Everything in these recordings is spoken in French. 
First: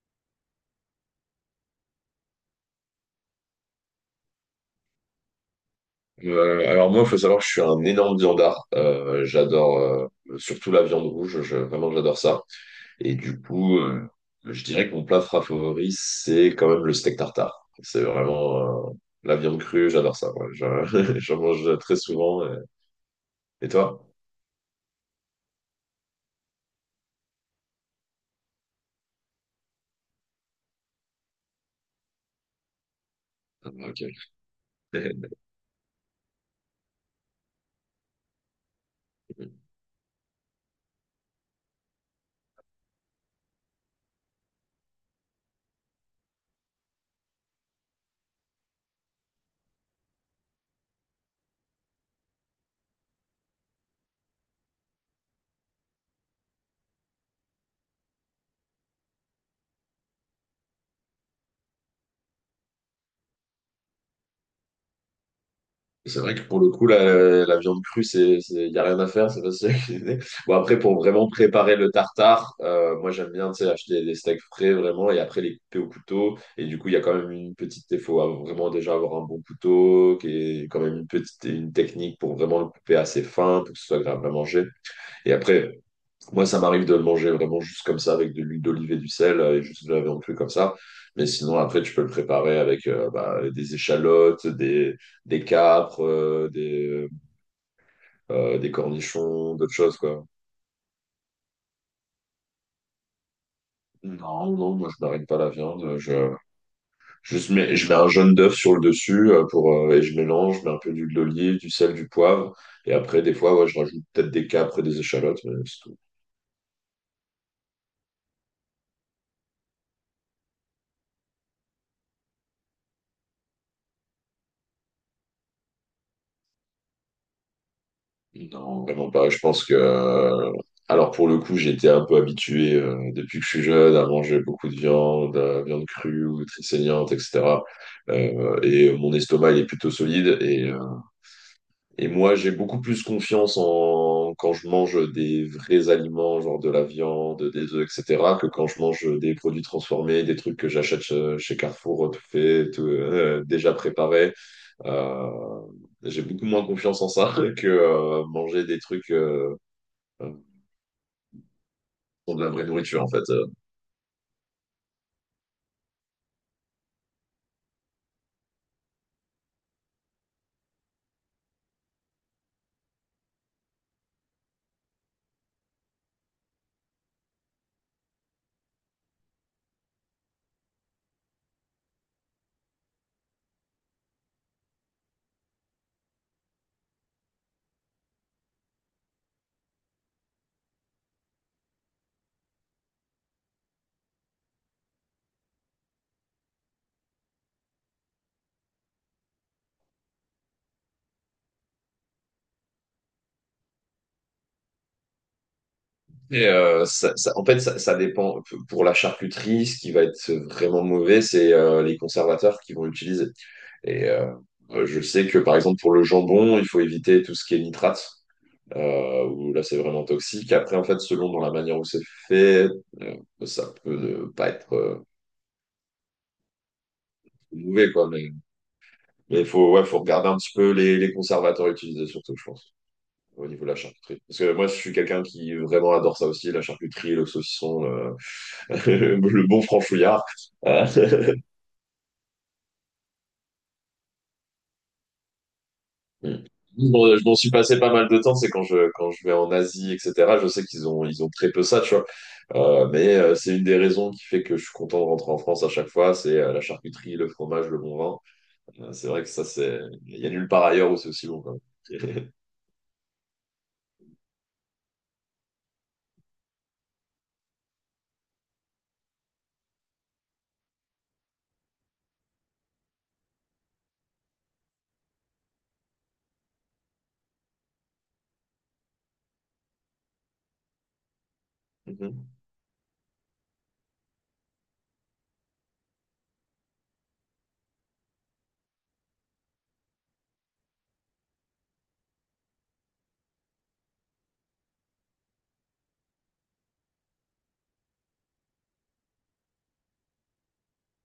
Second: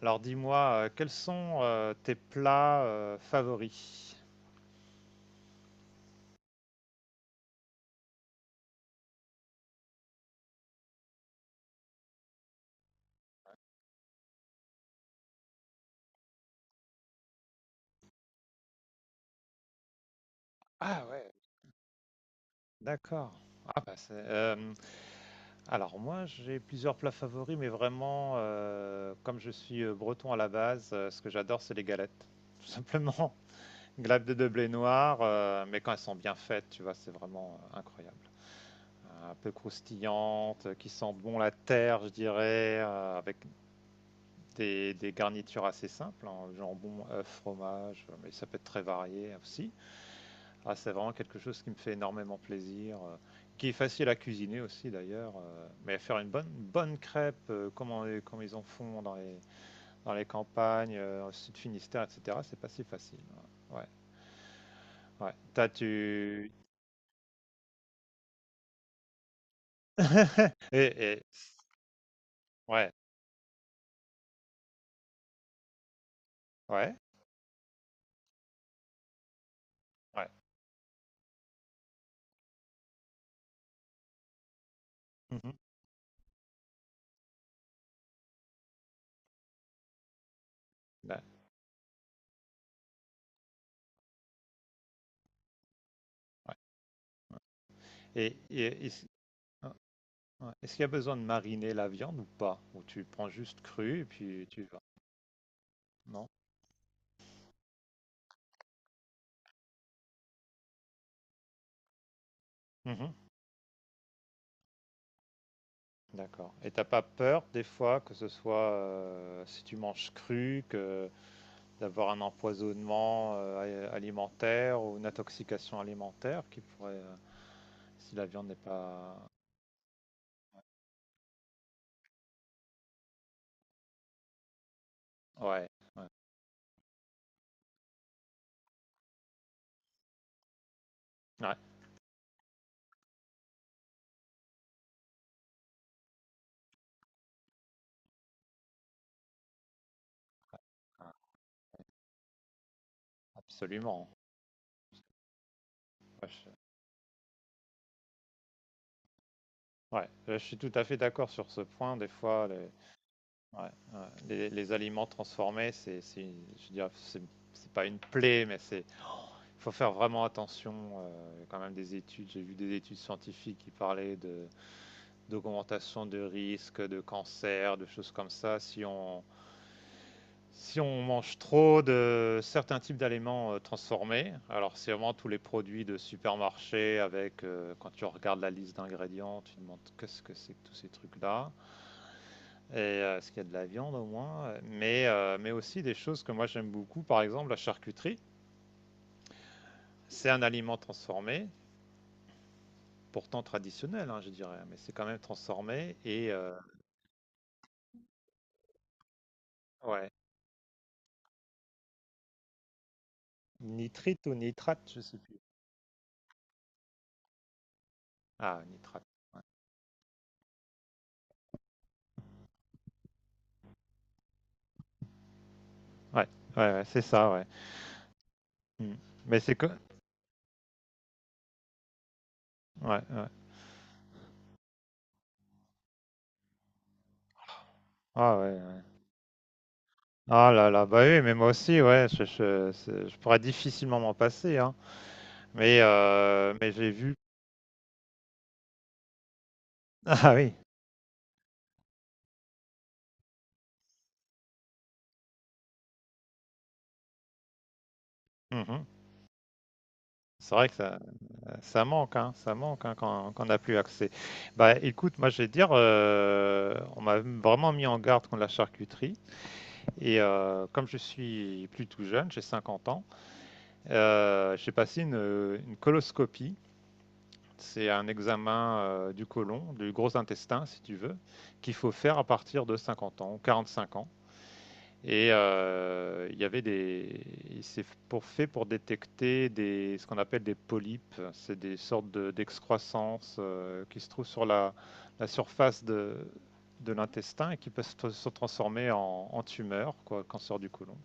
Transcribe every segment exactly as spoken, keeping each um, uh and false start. Alors dis-moi, euh, quels sont euh, tes plats euh, favoris? Euh, alors moi, il faut savoir que je suis un énorme viandard. Euh, j'adore euh, surtout la viande rouge. Je, vraiment, j'adore ça. Et du coup, euh, je dirais que mon plat fra- favori, c'est quand même le steak tartare. C'est vraiment euh, la viande crue. J'adore ça. Ouais. Ah Je- ouais. J'en mange très souvent. euh. D'accord. Et Ah bah toi? c'est, euh, alors moi j'ai plusieurs plats favoris, mais vraiment euh, comme je suis euh, breton à la base, euh, ce que j'adore c'est les galettes. Tout simplement. Ah, ok. Galettes de blé noir, euh, mais quand elles sont bien faites, tu vois, c'est vraiment euh, incroyable. Un peu croustillantes, euh, qui sentent bon la terre, je dirais, euh, avec des, des garnitures assez simples, hein, jambon, œuf, fromage, euh, mais ça peut être très varié aussi. Ah, c'est vraiment quelque chose qui me fait énormément plaisir, heu, qui est facile à cuisiner aussi d'ailleurs, heu, mais faire une bonne bonne crêpe, heu, comme on les comme ils en font dans les dans les campagnes, heu, dans sud Finistère et cetera, c'est pas si facile, hein. Ouais. Ouais, T'as C'est vrai que tu pour le coup, la, la viande crue, c'est, c'est, y a rien à faire, c'est facile à cuisiner. Bon, après, pour et et vraiment préparer le tartare, ouais, euh, moi, j'aime bien, tu sais, acheter des steaks frais, vraiment, et après, les couper au couteau. Et du coup, il ouais, y a quand même une petite, il faut avoir- vraiment déjà avoir un bon couteau, ouais. qui est quand même une petite, une technique pour vraiment le couper assez fin, pour que ce soit agréable à manger. Et Mmh. après, moi, ça m'arrive de le manger vraiment juste comme ça, avec de l'huile d'olive et du sel, euh, et juste de la viande crue comme ça. Bah, Mais sinon, après, tu peux le préparer avec euh, bah, des échalotes, des, des capres, euh, ouais, des, ouais euh, et des et est-ce cornichons, ouais, d'autres choses, quoi. ouais, est-ce qu'il y a besoin de mariner la viande ou pas? Ou tu prends juste crue et puis Non, tu y non, vas? moi, je marine pas la viande. Non? Je, juste mets, je mets un jaune d'œuf sur le dessus euh, pour, euh, et je mélange, je mets un peu d'huile d'olive, du sel, du poivre. Et Mmh. après, des fois, ouais, je rajoute peut-être des capres et des échalotes, mais c'est tout. D'accord. Et t'as pas peur des fois que ce soit euh, si tu manges cru, que d'avoir un empoisonnement euh, a- alimentaire ou une intoxication alimentaire qui pourrait, euh, si la viande n'est Non, vraiment pas. pas. Je pense que. euh, Alors, pour le coup, j'étais un peu habitué euh, depuis que je suis jeune à manger beaucoup de viande, euh, Ouais, viande ouais, crue ou très saignante, et cetera. Euh, et mon estomac, il est plutôt solide. Et, euh, ouais, Et moi, j'ai beaucoup plus confiance en quand je mange des vrais aliments, genre de la viande, des œufs, et cetera, que quand je mange des produits transformés, des trucs que j'achète euh, chez Carrefour, euh, tout fait, tout, euh, déjà absolument. préparé. Euh, j'ai Ouais, beaucoup je, moins confiance en ça que euh, manger des trucs. euh, ouais, euh, je suis tout à fait d'accord sur ce point. Des pour de fois, la les, vraie ouais, nourriture en fait. euh. ouais, les- les aliments transformés, c'est, c'est une- je dirais, c'est c'est pas une plaie, mais c'est, faut faire vraiment attention. Euh, il y a quand même des études, j'ai vu des études scientifiques qui parlaient de d'augmentation de risque de cancer, de choses comme ça, si on, si on mange trop de certains types d'aliments euh, transformés. Alors, c'est vraiment tous les produits de supermarché avec, euh, quand tu regardes la liste d'ingrédients, tu te demandes qu'est-ce que c'est que tous ces trucs-là, et euh, est-ce qu'il y a de la viande au moins, mais, euh, mais aussi des choses que moi j'aime beaucoup, par exemple la charcuterie. C'est un aliment transformé, pourtant traditionnel, hein, je dirais, mais c'est quand même transformé et Et euh, euh, ça, ça- en fait, ça, ça dépend. Pour la charcuterie, ce qui va ouais, être vraiment mauvais, c'est euh, les conservateurs qu'ils vont utiliser. Et nitrite euh, ou euh, nitrate, je je sais sais plus. que par exemple pour le jambon, il faut éviter tout ce qui est nitrate. Ah, nitrate. Euh, où là c'est vraiment toxique. Après, en fait, selon dans la manière où c'est fait, euh, ça peut ne pas être euh, Ouais, ouais, ouais, c'est ça, ouais. mauvais quoi. Mais Mm. mais Mais il c'est que. faut ouais, faut regarder un petit peu les, les conservateurs utilisés surtout, je pense. Ouais, ouais. Au niveau de la charcuterie. Parce que moi, je suis quelqu'un qui vraiment adore ça aussi, la charcuterie, le saucisson, euh, Ah, ouais, ouais. le bon franchouillard. Ah là là, Euh, bah oui, mais moi aussi, ouais, je, je, c'est- je pourrais difficilement m'en passer, hein. Mais, mm. euh, mais j'ai vu. Bon, je m'en suis passé pas mal de temps, c'est quand je, quand je vais en Asie, Ah et cetera. Je oui, sais qu'ils ont, ils ont très peu ça, tu vois. Euh, mais euh, c'est une des raisons qui fait que je suis content de rentrer en France à chaque fois, c'est euh, la charcuterie, le fromage, le bon vin. mhm. Euh, c'est vrai que ça, c'est, il y a nulle C'est part vrai que ailleurs où ça, c'est aussi bon, quand ça manque, hein, ça manque hein, quand, quand on n'a plus accès. Bah écoute, moi je vais te dire, euh, on m'a vraiment mis en garde contre la charcuterie. Et euh, comme je suis plus tout jeune, j'ai cinquante ans, euh, j'ai passé une, une coloscopie. C'est un examen euh, du côlon, du gros intestin, si tu veux, qu'il faut faire à Mhm. partir de cinquante ans, quarante-cinq ans. Et euh, il y avait des, c'est pour fait pour détecter des, ce qu'on appelle des polypes. C'est des sortes de- d'excroissances euh, qui se trouvent sur la, la surface de, de l'intestin et qui peuvent se se transformer en, en tumeur, quoi, cancer du côlon.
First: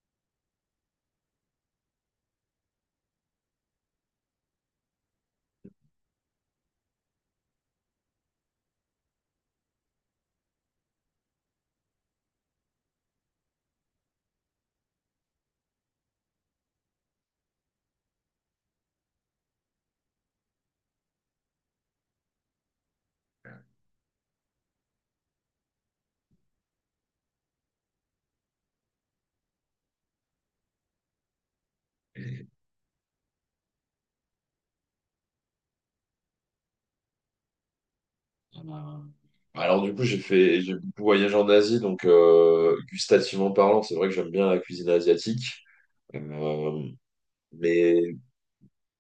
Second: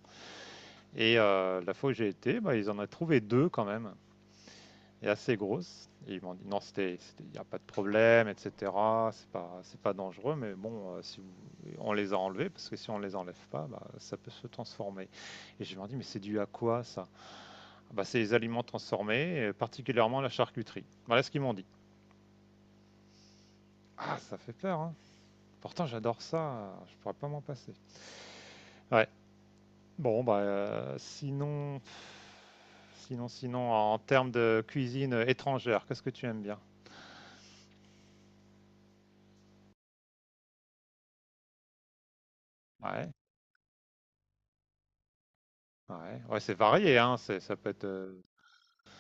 Et euh, la fois où j'ai été, bah, ils en ont trouvé deux quand même est assez grosse. Et ils m'ont dit non, c'était, il n'y a pas de problème, et cetera. C'est pas, c'est pas dangereux, mais bon, euh, si vous- on les a enlevés parce que si on les enlève pas, bah, ça peut se transformer. Et je leur dis mais c'est dû à quoi ça. Ah bah, c'est les aliments transformés, et particulièrement la charcuterie. Voilà ce qu'ils m'ont dit. Ah, ça fait peur. Hein. Pourtant, j'adore ça. Je pourrais pas m'en passer. Ouais. Bon, bah, euh, sinon, sinon, sinon, en termes de cuisine étrangère, qu'est-ce que tu aimes bien? Euh, Alors du coup, j'ai fait, j'ai beaucoup voyagé en Asie, donc euh, Ouais. gustativement parlant, c'est vrai que j'aime bien la cuisine asiatique. Ouais, ouais c'est Euh, varié, hein. C'est- Ça peut être. mais, Euh,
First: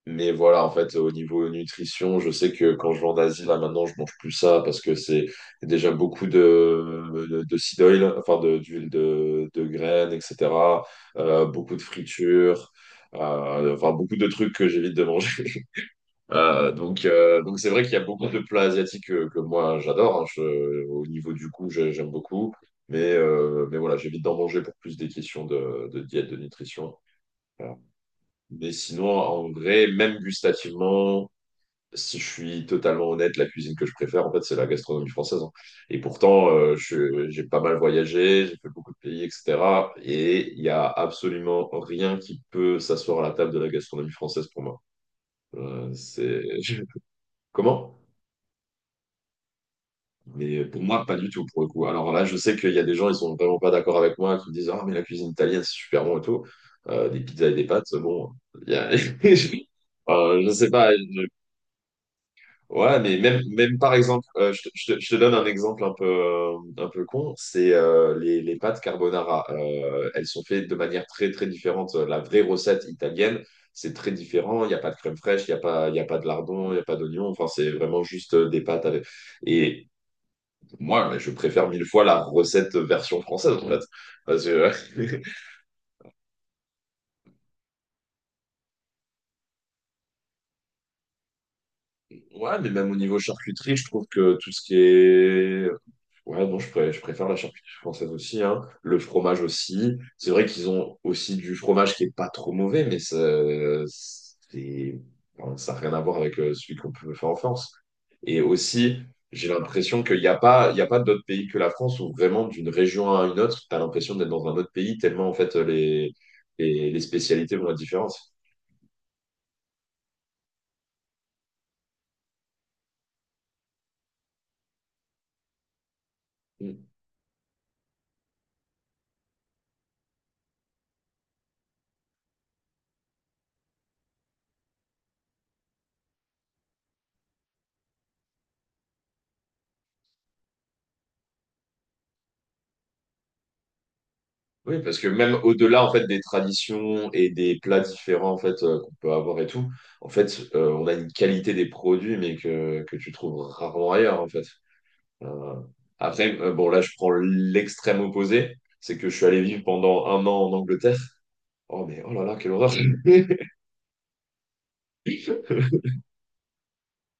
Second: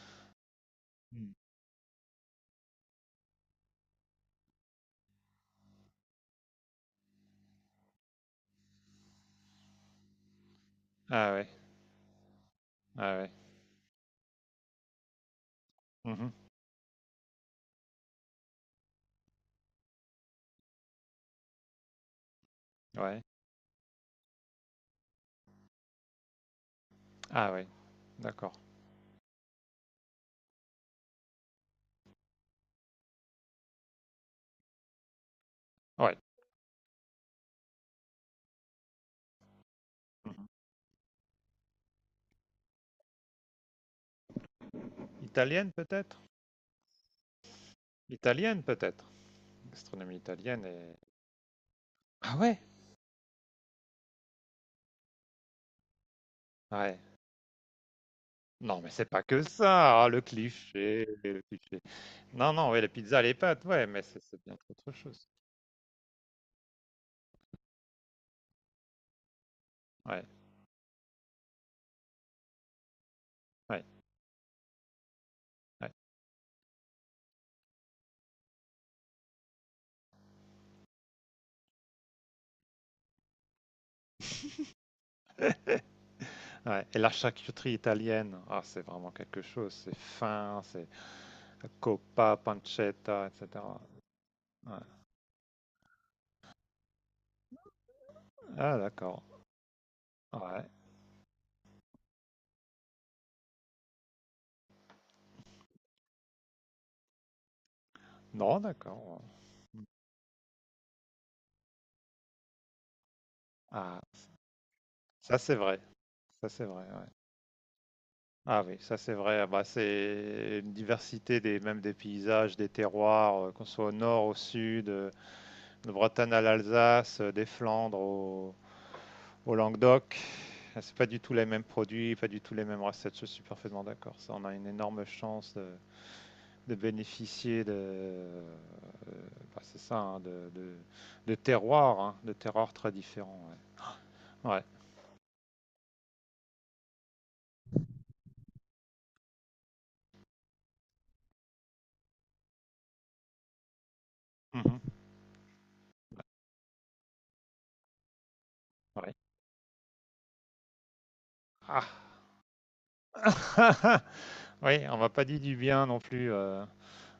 mais voilà, en fait, au mm. niveau nutrition, je sais que quand je vais en Asie, là maintenant, je mange plus ça parce que c'est déjà beaucoup de, de, de seed oil, enfin de, d'huile de, de graines, et cetera. Ah Euh, ouais, Beaucoup de fritures, ah ouais. euh, enfin beaucoup de trucs que j'évite de manger. Mhm. Euh, donc, euh, donc c'est vrai qu'il y a beaucoup de plats asiatiques euh, que, moi j'adore. Hein. Je- au niveau du goût, j'ai- j'aime beaucoup. Mais, Ouais. Euh, mais voilà, j'évite d'en manger pour plus des questions de, de diète, de nutrition. Ah ouais, Voilà. d'accord. Mais sinon, en vrai, même gustativement, si je suis totalement honnête, la cuisine que je préfère, en fait, c'est la gastronomie française. Hein. Et Ouais. pourtant, euh, je- j'ai pas mal voyagé, j'ai fait beaucoup de pays, et cetera. Et il y a absolument rien qui peut s'asseoir à la table de la gastronomie française pour moi. Italienne Euh, peut-être? C'est... Comment? Italienne peut-être. Gastronomie italienne Mais pour et. moi, pas du tout, pour le coup. Alors là, Ah je sais ouais? qu'il y a des gens, ils sont vraiment pas d'accord avec moi, qui me disent, ah, mais la cuisine italienne, c'est super bon et tout. Ouais. Euh, des pizzas et des pâtes, bon, il y Non, mais a... c'est pas que ça, ah, le Euh, je sais pas. cliché, je- le cliché. Non, non, ouais, les Ouais, mais pizzas, les même, pâtes, même ouais, par mais c'est exemple, c'est euh, bien je te, autre je te- je te chose. donne un exemple un peu, euh, un peu con, c'est euh, les, les pâtes carbonara. Euh, Ouais, Elles sont faites de manière très, très différente. La vraie recette italienne, ouais, c'est très différent. Il n'y a pas de crème fraîche, il n'y a pas, ouais, il y a pas de lardon, il n'y a pas d'oignon. Enfin, c'est vraiment juste euh, des pâtes avec... Et moi, je préfère mille fois la recette version française, en fait. Parce que- ouais. Et la charcuterie italienne, ah, c'est vraiment quelque chose, c'est fin, c'est coppa, ouais, mais même au niveau pancetta, charcuterie, et cetera. je trouve que tout ce qui Ouais. est ouais, non, je, pré- je préfère la charcuterie française aussi, hein. Ah, Le d'accord. fromage aussi. C'est vrai Ouais. qu'ils ont aussi du fromage qui est pas trop mauvais, mais ça, c'est, enfin, ça n'a rien à voir avec euh, celui qu'on peut faire en France. Et Non, aussi, d'accord. j'ai Mmh. l'impression qu'il n'y a pas, il y a pas d'autres pays que la France où vraiment d'une région à une autre, tu as Ah, l'impression d'être dans un autre pays tellement en ça c'est fait vrai, les, ça c'est vrai, les, les ouais. spécialités vont être différentes. Ah oui, ça c'est vrai, ah bah, c'est une diversité des même des paysages, des terroirs, heu, qu'on soit au nord, au sud, heu, de Bretagne à l'Alsace, heu, des Flandres au au Languedoc. Ah, c'est pas du tout les mêmes produits, pas du tout les mêmes recettes, je suis parfaitement d'accord. Ça, on a une énorme chance de de bénéficier de, heu, bah, c'est ça, hein, de de de terroirs, hein, de terroirs très différents, ouais. Ouais. Oui, parce que même au-delà en fait des traditions et des plats différents en fait euh, qu'on peut avoir et tout, en fait, euh, on a une qualité des produits mais que, que tu trouves rarement ailleurs en fait. Mmh. Euh, après, euh, bon là je prends l'extrême opposé, c'est Ouais. que Ouais. je suis allé vivre pendant un an en Angleterre. Oh Ah! mais oh là là, quelle horreur! Oui, on m'a pas dit du bien non plus, heu,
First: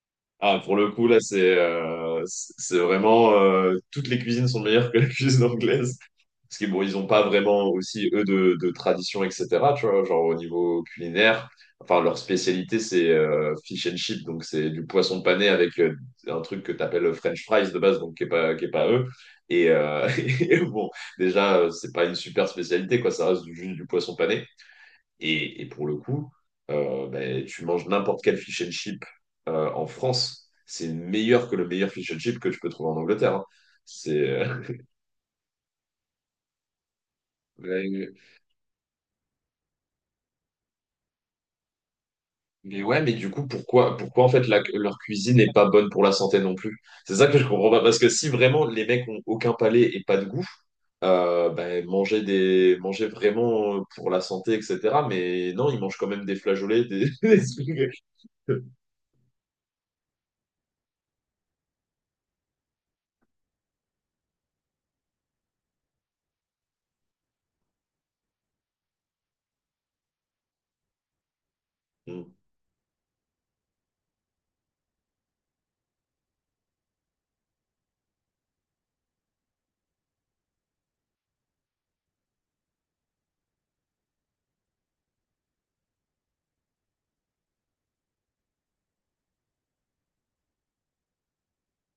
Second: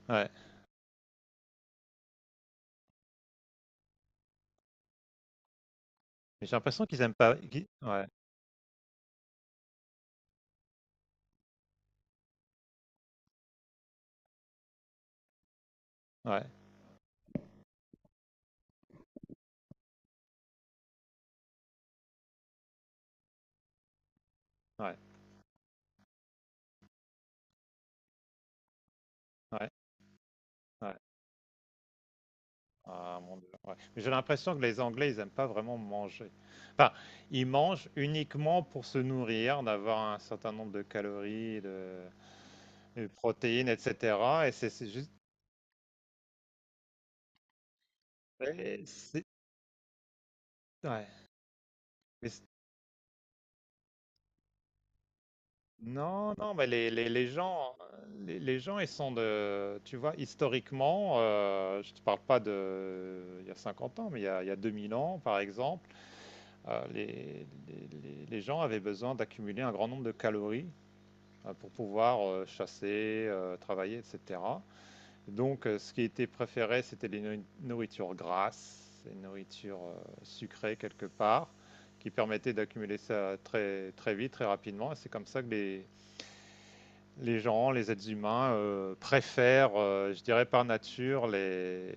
ouais. Ah, pour le coup, là, c'est euh, c'est c'est vraiment... euh, Toutes les cuisines sont meilleures que la cuisine anglaise. Mais j'ai Parce que bon, l'impression ils qu'ils n'ont aiment pas pas qui vraiment ouais, aussi, eux, de, de tradition, et cetera. Tu vois, genre au niveau culinaire. Enfin, leur spécialité, c'est euh, fish and chip. Donc, c'est du poisson pané avec euh, un ouais, truc que tu appelles French fries de base, donc qui n'est pas, qui est pas eux. Et, euh, et bon, déjà, euh, c'est pas une super spécialité, quoi. Ça reste du- juste du poisson pané. ouais, Et, et pour le coup, euh, ben, tu manges n'importe quel fish and chip ouais, euh, en France, c'est ouais. meilleur que le meilleur fish and chip que tu peux trouver en Ah Angleterre. mon Hein. Dieu, ouais. Mais j'ai C'est l'impression que les Anglais, ils aiment pas vraiment manger. Enfin, ils mangent Ouais, uniquement pour se nourrir, d'avoir un certain nombre de calories, de mais ouais, de mais du coup, protéines et pourquoi, pourquoi en cetera fait et la- c'est c'est leur juste cuisine n'est pas bonne pour la santé non plus? C'est ça que je comprends pas. Parce que si vraiment et les mecs ont c'est aucun palais et pas de goût, ouais, euh, ben, manger mais des, manger vraiment euh, pour la santé, et cetera. Mais non, ils mangent quand même non, des non, mais flageolets, les, les, des, les des gens, trucs. les, les gens, ils sont de, tu vois, historiquement, euh, je ne te parle pas de, il y a cinquante ans, mais il y a, il y a deux mille ans, par exemple, euh, les, les- les- les gens avaient besoin d'accumuler un grand nombre de calories euh, pour pouvoir euh, chasser, euh, travailler, et cetera. Donc, euh, ce qui était préféré, c'était les nourri- nourritures grasses, les nourritures euh, sucrées quelque part, qui permettaient d'accumuler ça très, très vite, très rapidement, et c'est comme ça que les les gens, les êtres humains euh, préfèrent, euh, je dirais par nature, les-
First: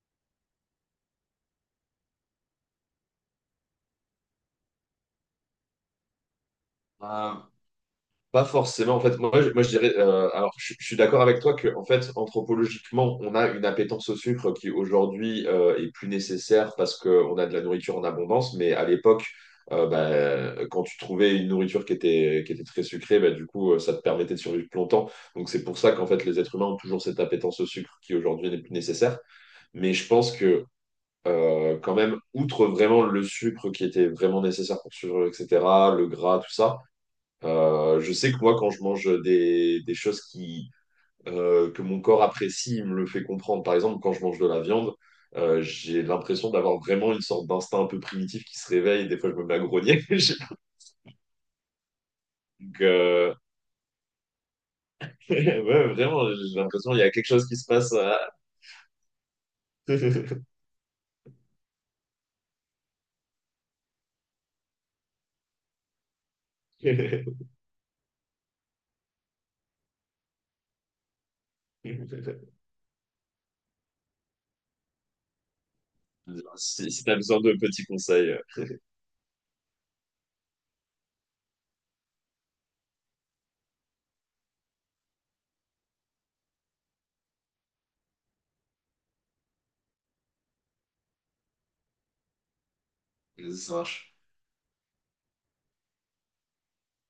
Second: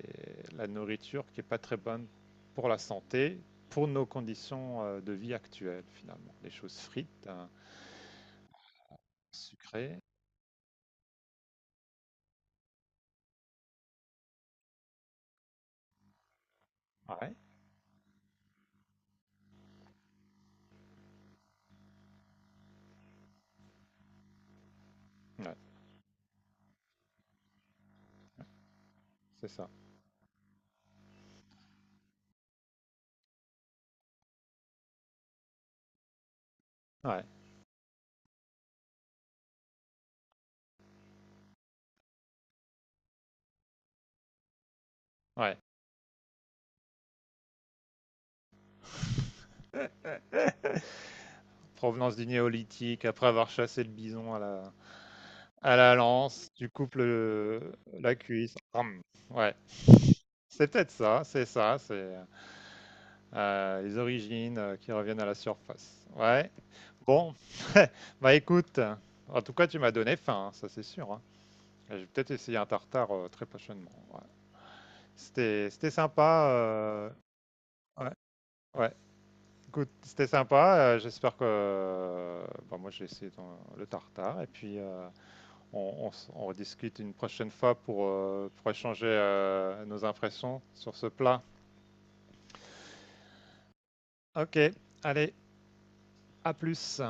la nourriture qui n'est pas très bonne pour la santé, pour nos conditions euh, de vie actuelles finalement. Les choses frites, Mm. hein, Pas forcément. En fait, moi, je, moi, je dirais. sucrées. euh, alors, je, Je suis d'accord avec toi que, en fait, anthropologiquement, on a une appétence au sucre qui aujourd'hui euh, est plus nécessaire parce Ouais, qu'on a de la nourriture en abondance. Mais à l'époque, euh, bah, quand tu trouvais une nourriture qui était, qui était très sucrée, bah, du coup, euh, ça te permettait de survivre plus longtemps. Donc, ouais, c'est pour ça qu'en fait, les êtres humains ont toujours cette appétence au sucre qui aujourd'hui n'est plus nécessaire. c'est ça. Mais je pense que, euh, Quand même, outre vraiment le sucre qui était vraiment nécessaire pour survivre, et cetera, le gras, tout ça. Ouais, Euh, je sais que moi, quand je mange des, des choses qui, euh, que mon corps apprécie, il me le fait comprendre. Par exemple, quand je mange de la viande, ouais. euh, j'ai l'impression d'avoir vraiment une sorte d'instinct un peu primitif qui se réveille. Des fois, je me mets à grogner. Je- Provenance du Donc, néolithique, après euh, avoir chassé le bison à la, à ouais, la vraiment, lance, j'ai tu l'impression coupes qu'il y a quelque chose qui se le- passe. la à- cuisse. Hum, ouais, c'est peut-être ça, c'est ça, c'est euh, les origines euh, qui reviennent à la surface. Ouais. Bon, bah écoute, en tout cas, tu m'as donné faim, hein, ça c'est sûr. Hein. Et je vais peut-être essayer un tartare euh, très prochainement. Ouais. C'était, c'était sympa. Si, si Euh, t'as besoin de petits ouais, conseils, ouais. Écoute, c'était sympa. Euh, j'espère que, euh, bah, moi, j'ai essayé ton- le tartare et puis euh, on, on s- on rediscute une prochaine fois pour, euh, pour échanger euh, nos impressions sur ce plat. euh, ça marche. Ok, allez, à plus.